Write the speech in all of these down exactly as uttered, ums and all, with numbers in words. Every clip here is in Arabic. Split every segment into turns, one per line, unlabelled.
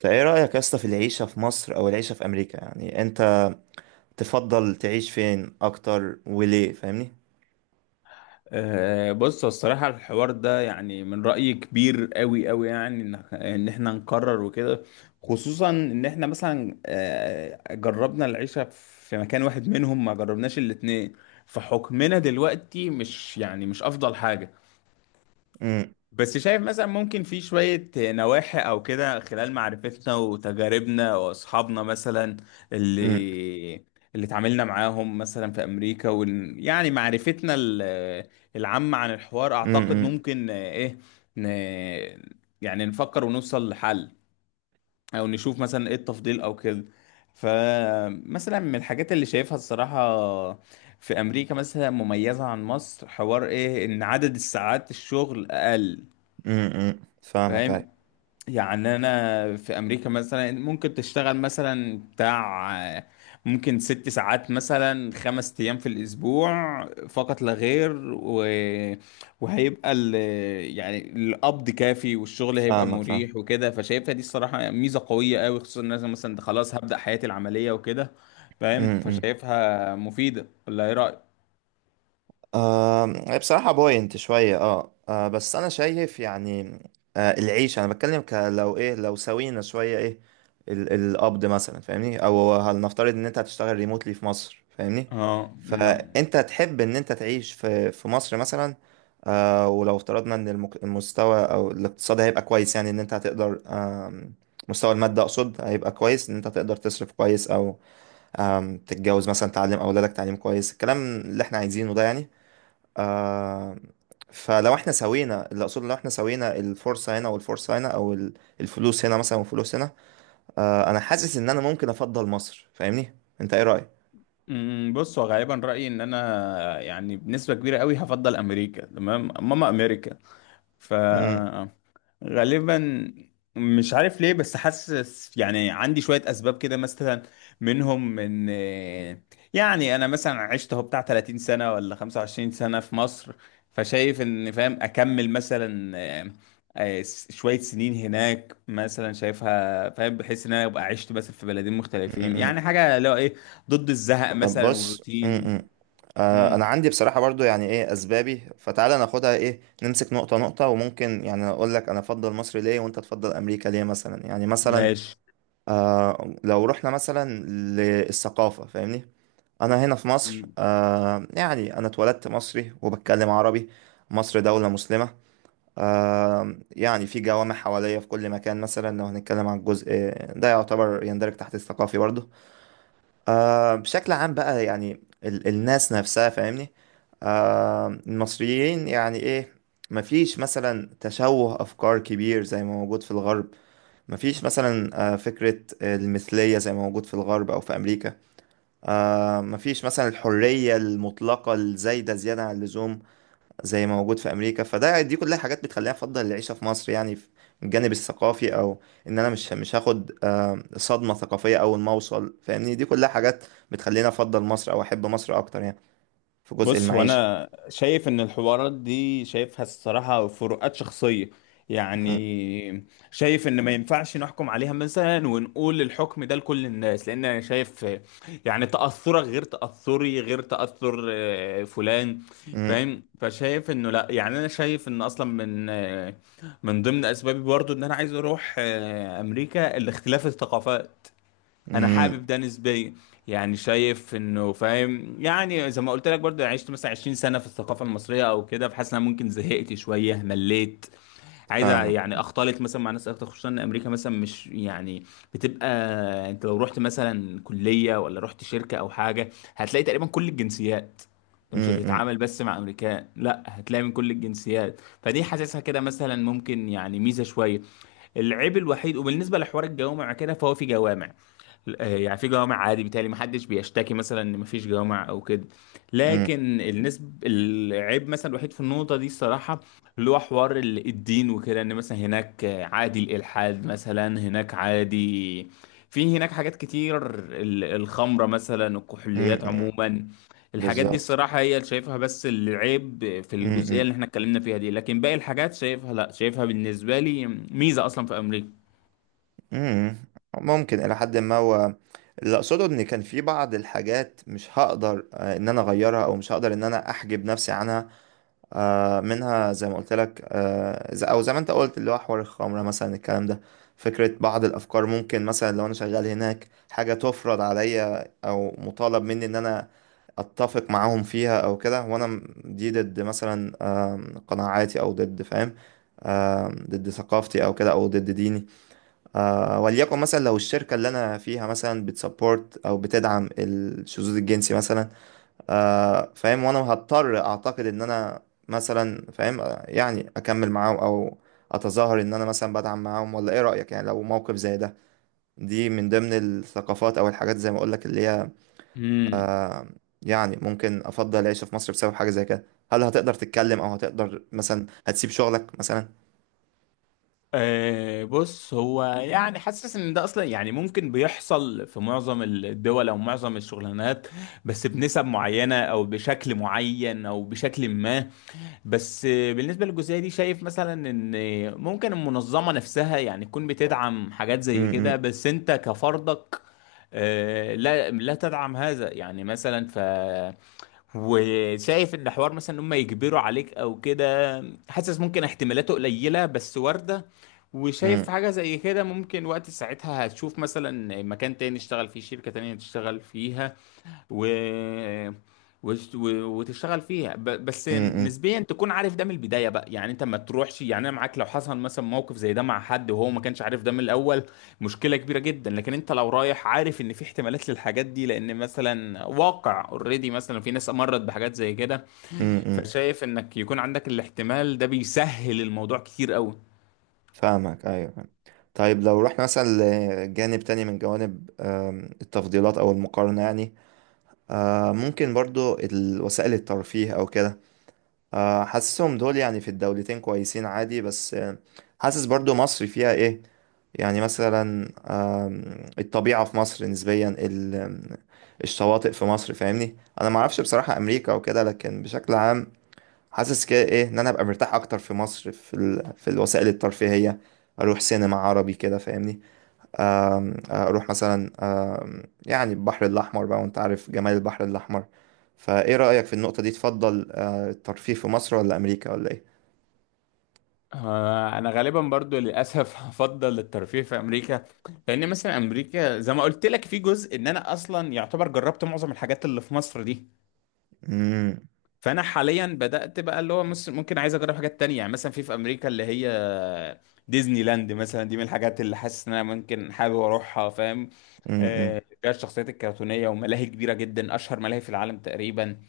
فايه رأيك يا اسطى في العيشة في مصر او العيشة في امريكا؟ يعني انت تفضل تعيش فين اكتر وليه؟ فاهمني؟
أه بص، هو الصراحة الحوار ده يعني من رأيي كبير قوي قوي، يعني ان إن احنا نقرر وكده. خصوصا ان احنا مثلا أه جربنا العيشة في مكان واحد منهم، ما جربناش الاتنين، فحكمنا دلوقتي مش يعني مش افضل حاجة.
امم.
بس شايف مثلا ممكن في شوية نواحي أو كده، خلال معرفتنا وتجاربنا وأصحابنا مثلا
امم.
اللي اللي اتعاملنا معاهم مثلا في أمريكا وال... يعني معرفتنا ال- العامة عن الحوار، أعتقد
امم.
ممكن آه، إيه ن... يعني نفكر ونوصل لحل، أو نشوف مثلا إيه التفضيل أو كده. فمثلا من الحاجات اللي شايفها الصراحة في أمريكا مثلا مميزة عن مصر، حوار إيه إن عدد الساعات الشغل أقل.
امم. فاهمك اي.
فاهم، يعني انا في امريكا مثلا ممكن تشتغل مثلا بتاع آه، ممكن ست ساعات مثلا خمس ايام في الاسبوع فقط لا غير، و... وهيبقى ال... يعني القبض كافي، والشغل هيبقى
فاهمك فاهم.
مريح وكده. فشايفها دي الصراحة ميزة قوية قوي، خصوصا ان انا مثلا ده خلاص هبدأ حياتي العملية وكده. فاهم،
امم.
فشايفها مفيدة، ولا ايه رأيك؟
آه، بصراحة بوينت شوية، اه, آه بس أنا شايف، يعني. آه العيش، أنا بتكلم ك- لو إيه لو سوينا شوية إيه ال القبض مثلا، فاهمني؟ أو هنفترض إن أنت هتشتغل ريموتلي في مصر، فاهمني؟
اه من
فأنت تحب إن أنت تعيش في في مصر مثلا. آه ولو افترضنا إن المك- المستوى أو الاقتصاد هيبقى كويس، يعني إن أنت هتقدر آم، مستوى المادة أقصد، هيبقى كويس إن أنت تقدر تصرف كويس، أو آم، تتجوز مثلا، تعلم أولادك تعليم كويس، الكلام اللي إحنا عايزينه ده، يعني. آه. فلو احنا سوينا، اللي اقصده لو احنا سوينا الفرصة هنا والفرصة هنا، او ال- الفلوس هنا مثلا والفلوس هنا. آه، انا حاسس ان انا ممكن افضل مصر، فاهمني؟ انت ايه رأيك؟
أمم، بص، هو غالبا رأيي ان انا يعني بنسبة كبيرة قوي هفضل امريكا. تمام ماما امريكا، ف
مم،
غالبا. مش عارف ليه، بس حاسس يعني عندي شوية أسباب كده مثلا، منهم إن يعني أنا مثلا عشت هو بتاع تلاتين سنة ولا خمسة وعشرين سنة في مصر، فشايف إن فاهم أكمل مثلا آه، آه، س- شوية سنين هناك مثلا، شايفها فاهم بحيث إن أنا أبقى عشت مثلا في بلدين
مم،
مختلفين،
مم.
يعني حاجة لو إيه ضد الزهق
طب
مثلا
بص. مم،
والروتين.
مم. آه، انا
مم،
عندي بصراحة برضو، يعني، ايه اسبابي؟ فتعالى ناخدها، ايه، نمسك نقطة نقطة، وممكن يعني اقول لك انا افضل مصر ليه وانت تفضل امريكا ليه مثلا، يعني مثلا.
ماشي.
آه، لو رحنا مثلا للثقافة، فاهمني؟ انا هنا في مصر، آه يعني انا اتولدت مصري وبتكلم عربي. مصر دولة مسلمة. آه يعني في جوامع حواليا في كل مكان، مثلا لو هنتكلم عن الجزء ده يعتبر يندرج تحت الثقافي برضه. آه بشكل عام بقى، يعني ال الناس نفسها، فاهمني؟ آه المصريين، يعني ايه. مفيش مثلا تشوه افكار كبير زي ما موجود في الغرب. مفيش مثلا آه فكرة المثلية زي ما موجود في الغرب او في امريكا. آه مفيش مثلا الحرية المطلقة الزايدة زيادة عن اللزوم زي ما موجود في أمريكا، فده دي كلها حاجات بتخليني أفضل العيشة في مصر، يعني في الجانب الثقافي، أو إن أنا مش مش هاخد آه صدمة ثقافية أول ما أوصل، فاهمني؟ دي كلها حاجات بتخليني أفضل مصر أو أحب مصر أكتر، يعني في جزء
بص، هو
المعيشة.
انا شايف ان الحوارات دي شايفها الصراحه فروقات شخصيه،
م-
يعني شايف ان ما ينفعش نحكم عليها مثلا ونقول الحكم ده لكل الناس، لان انا شايف آه، يعني تاثرك غير تاثري غير تاثر آه، فلان.
م-
فاهم، فشايف انه لا، يعني انا شايف ان اصلا من آه، من ضمن اسبابي برضو ان انا عايز اروح آه، امريكا، الاختلاف الثقافات. انا
م-
حابب ده نسبيا، يعني شايف انه فاهم، يعني زي ما قلت لك برضه، يعني عشت مثلا عشرين سنه في الثقافه المصريه او كده، فحاسس ان انا ممكن زهقت شويه، مليت. عايز
فاهمك.
يعني اختلط مثلا مع ناس اكتر، خصوصا ان امريكا مثلا مش يعني بتبقى، انت لو رحت مثلا كليه ولا رحت شركه او حاجه، هتلاقي تقريبا كل الجنسيات. انت
م-
مش
م-
هتتعامل بس مع امريكان، لا، هتلاقي من كل الجنسيات، فدي حاسسها كده مثلا ممكن يعني ميزه شويه. العيب الوحيد، وبالنسبه لحوار الجوامع كده، فهو في جوامع آه، يعني في جوامع عادي، بالتالي ما حدش بيشتكي مثلا ان ما فيش جوامع او كده.
م-
لكن النسب العيب مثلا الوحيد في النقطه دي الصراحه اللي هو حوار ال- الدين وكده، ان مثلا هناك آه، عادي الالحاد مثلا هناك، عادي في هناك حاجات كتير، ال- الخمره مثلا،
م-
الكحوليات
م-
عموما. الحاجات دي
بالظبط.
الصراحه هي اللي شايفها بس العيب في
م-
الجزئيه اللي
م-
احنا اتكلمنا فيها دي، لكن باقي الحاجات شايفها لا، شايفها بالنسبه لي ميزه اصلا في امريكا.
امم. ممكن الى حد ما، هو اللي اقصده ان كان في بعض الحاجات مش هقدر آه، ان انا اغيرها او مش هقدر ان انا احجب نفسي عنها آه، منها، زي ما قلت لك، آه، ز- او زي ما انت قلت، اللي هو حوار الخمره مثلا الكلام ده، فكره بعض الافكار. ممكن مثلا لو انا شغال هناك حاجه تفرض عليا او مطالب مني ان انا اتفق معاهم فيها او كده، وانا م- دي ضد مثلا آم، قناعاتي، او ضد، فاهم؟ آم، ضد ثقافتي او كده، او ضد ديني. آه، وليكن مثلا لو الشركة اللي أنا فيها مثلا بتسبورت أو بتدعم الشذوذ الجنسي مثلا آه، فاهم، وأنا هضطر أعتقد إن أنا مثلا، فاهم، آه، يعني أكمل معاهم أو أتظاهر إن أنا مثلا بدعم معاهم، ولا إيه رأيك يعني لو موقف زي ده؟ دي من ضمن الثقافات أو الحاجات زي ما أقولك اللي هي
امم
آه، يعني ممكن أفضل العيش في مصر بسبب حاجة زي كده. هل هتقدر تتكلم أو هتقدر مثلا هتسيب شغلك مثلا؟
أه، بص، هو يعني حاسس ان ده اصلا يعني ممكن بيحصل في معظم الدول او معظم الشغلانات، بس بنسب معينة او بشكل معين او بشكل ما. بس آه، بالنسبة للجزئية دي شايف مثلا ان ممكن المنظمة نفسها يعني تكون بتدعم حاجات
م-
زي كده،
م-
بس انت كفردك آه، لا لا تدعم هذا يعني مثلا. ف وشايف ان حوار مثلا ان هم يجبروا عليك او كده، حاسس ممكن احتمالاته قليله بس وارده. وشايف
م-
حاجه زي كده ممكن وقت ساعتها هتشوف مثلا مكان تاني تشتغل فيه، شركه تانية تشتغل فيها، و... وت- و- وتشتغل فيها ب- بس
م-
نسبيا تكون عارف ده من البدايه بقى. يعني انت ما تروحش، يعني انا معاك لو حصل مثلا موقف زي ده مع حد وهو ما كانش عارف ده من الاول، مشكله كبيره جدا. لكن انت لو رايح عارف ان في احتمالات للحاجات دي، لان مثلا واقع اوريدي مثلا في ناس مرت بحاجات زي كده،
م- م-
فشايف انك يكون عندك الاحتمال ده بيسهل الموضوع كتير قوي.
فاهمك، ايوه فاهم. طيب، لو رحنا مثلا لجانب تاني من جوانب آم، التفضيلات او المقارنة، يعني آه، ممكن برضو ال- وسائل الترفيه او كده. آه، حاسسهم دول يعني في الدولتين كويسين عادي، بس آه، حاسس برضو مصر فيها ايه، يعني مثلا آم، الطبيعة في مصر نسبيا، ال- آم، الشواطئ في مصر، فاهمني؟ انا معرفش بصراحة امريكا وكده، لكن بشكل عام حاسس كده ايه ان انا ابقى مرتاح اكتر في مصر، في ال... في الوسائل الترفيهيه. اروح سينما عربي كده، فاهمني؟ آم، اروح مثلا آم، يعني البحر الاحمر بقى، وانت عارف جمال البحر الاحمر. فايه رايك في النقطه دي؟ تفضل آه، الترفيه في مصر ولا امريكا ولا ايه؟
آه، انا غالبا برضو للاسف هفضل الترفيه في امريكا، لان مثلا امريكا زي ما قلت لك في جزء ان انا اصلا يعتبر جربت معظم الحاجات اللي في مصر دي.
امم.
فانا حاليا بدات بقى اللي هو مس- ممكن عايز اجرب حاجات تانية، يعني مثلا في في امريكا اللي هي ديزني لاند مثلا، دي من الحاجات اللي حاسس ان انا ممكن حابب اروحها، فاهم.
امم.
آه، فيها الشخصيات الكرتونيه وملاهي كبيره جدا، اشهر ملاهي في العالم تقريبا.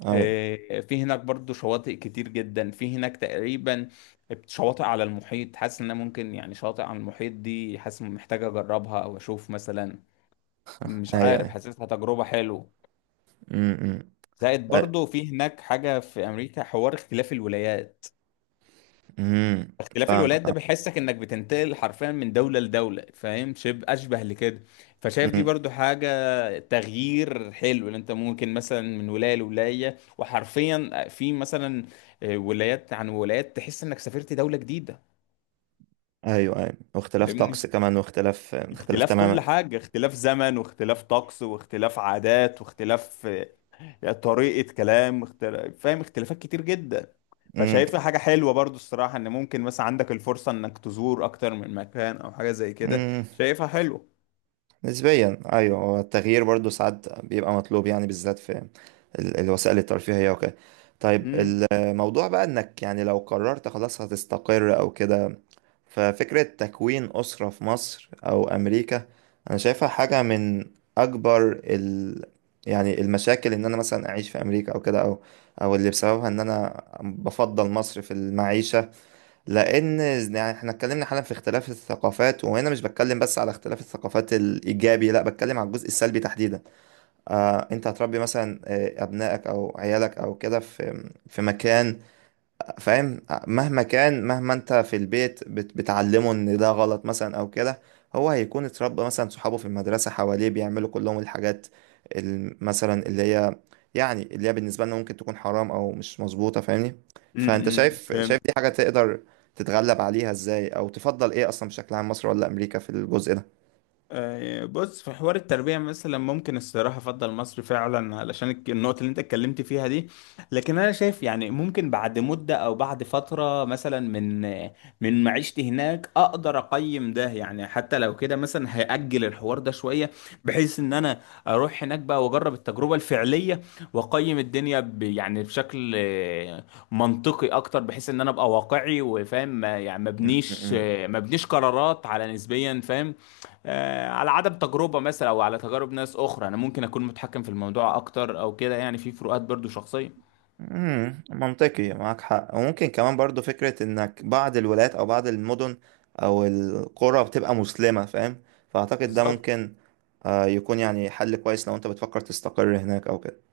ايوه.
آه، في هناك برضو شواطئ كتير جدا في هناك تقريبا، شواطئ على المحيط، حاسس ان أنا ممكن يعني شاطئ على المحيط دي حاسس محتاج اجربها او اشوف مثلا، مش
ايوه.
عارف،
ايوه.
حاسسها تجربة حلوة.
امم.
زائد برضو في هناك حاجة في امريكا، حوار اختلاف الولايات.
امم.
اختلاف
فاهم.
الولايات ده بيحسك انك بتنتقل حرفيا من دولة لدولة، فاهم، شبه اشبه لكده، فشايف دي
امم.
برضو حاجة تغيير حلو. ان انت ممكن مثلا من ولاية لولاية، وحرفيا في مثلا آه، ولايات عن ولايات تحس انك سافرت دولة جديدة،
ايوه ايوه، واختلاف طقس
فاهمني.
كمان، واختلاف، اختلاف
اختلاف
تماما.
كل حاجة، اختلاف زمن واختلاف طقس واختلاف عادات واختلاف يعني طريقة كلام، اختل... فاهم، اختلافات كتير جدا. فشايفها حاجة حلوة برضو الصراحة ان ممكن مثلا عندك الفرصة انك تزور اكتر من مكان او حاجة زي كده،
امم.
شايفها حلوة.
نسبيا ايوه، هو التغيير برضو ساعات بيبقى مطلوب، يعني بالذات في ال- الوسائل الترفيهية وكده. طيب الموضوع بقى انك، يعني لو قررت خلاص هتستقر او كده، ففكرة تكوين أسرة في مصر او امريكا انا شايفها حاجة من اكبر ال يعني المشاكل، ان انا مثلا اعيش في امريكا او كده، او او اللي بسببها ان انا بفضل مصر في المعيشة. لان يعني احنا اتكلمنا حالا في اختلاف الثقافات، وهنا مش بتكلم بس على اختلاف الثقافات الايجابي، لا بتكلم على الجزء السلبي تحديدا. آه انت هتربي مثلا آه، ابنائك او عيالك او كده في في مكان، فاهم؟ مهما كان، مهما انت في البيت بت- بتعلمه ان ده غلط مثلا او كده، هو هيكون اتربى مثلا، صحابه في المدرسة حواليه بيعملوا كلهم الحاجات ال- مثلا اللي هي يعني اللي هي بالنسبة لنا ممكن تكون حرام او مش مظبوطة، فاهمني؟ فانت شايف، شايف
امم
دي حاجة تقدر تتغلب عليها ازاي، او تفضل ايه اصلا بشكل عام، مصر ولا امريكا في الجزء ده؟
آه، بص، في حوار التربية مثلا ممكن الصراحة أفضل مصر فعلا، علشان الك- النقطة اللي أنت اتكلمت فيها دي. لكن أنا شايف يعني ممكن بعد مدة أو بعد فترة مثلا من من معيشتي هناك أقدر أقيم ده، يعني حتى لو كده مثلا هأجل الحوار ده شوية، بحيث إن أنا أروح هناك بقى وأجرب التجربة الفعلية، وأقيم الدنيا ب يعني بشكل آه، منطقي أكتر، بحيث إن أنا أبقى واقعي وفاهم ما- يعني ما
م-
بنيش
م-
ما بنيش قرارات على نسبيا، فاهم، آه، على عدم تجربة مثلا أو على تجارب ناس أخرى. أنا ممكن أكون متحكم في الموضوع أكتر أو كده، يعني في فروقات برضو شخصية.
امم، منطقي، معاك حق. وممكن كمان برضو فكرة انك بعض الولايات او بعض المدن او القرى بتبقى مسلمة، فاهم؟ فاعتقد ده
بالظبط.
ممكن آه، يكون يعني حل كويس لو انت بتفكر تستقر هناك او كده.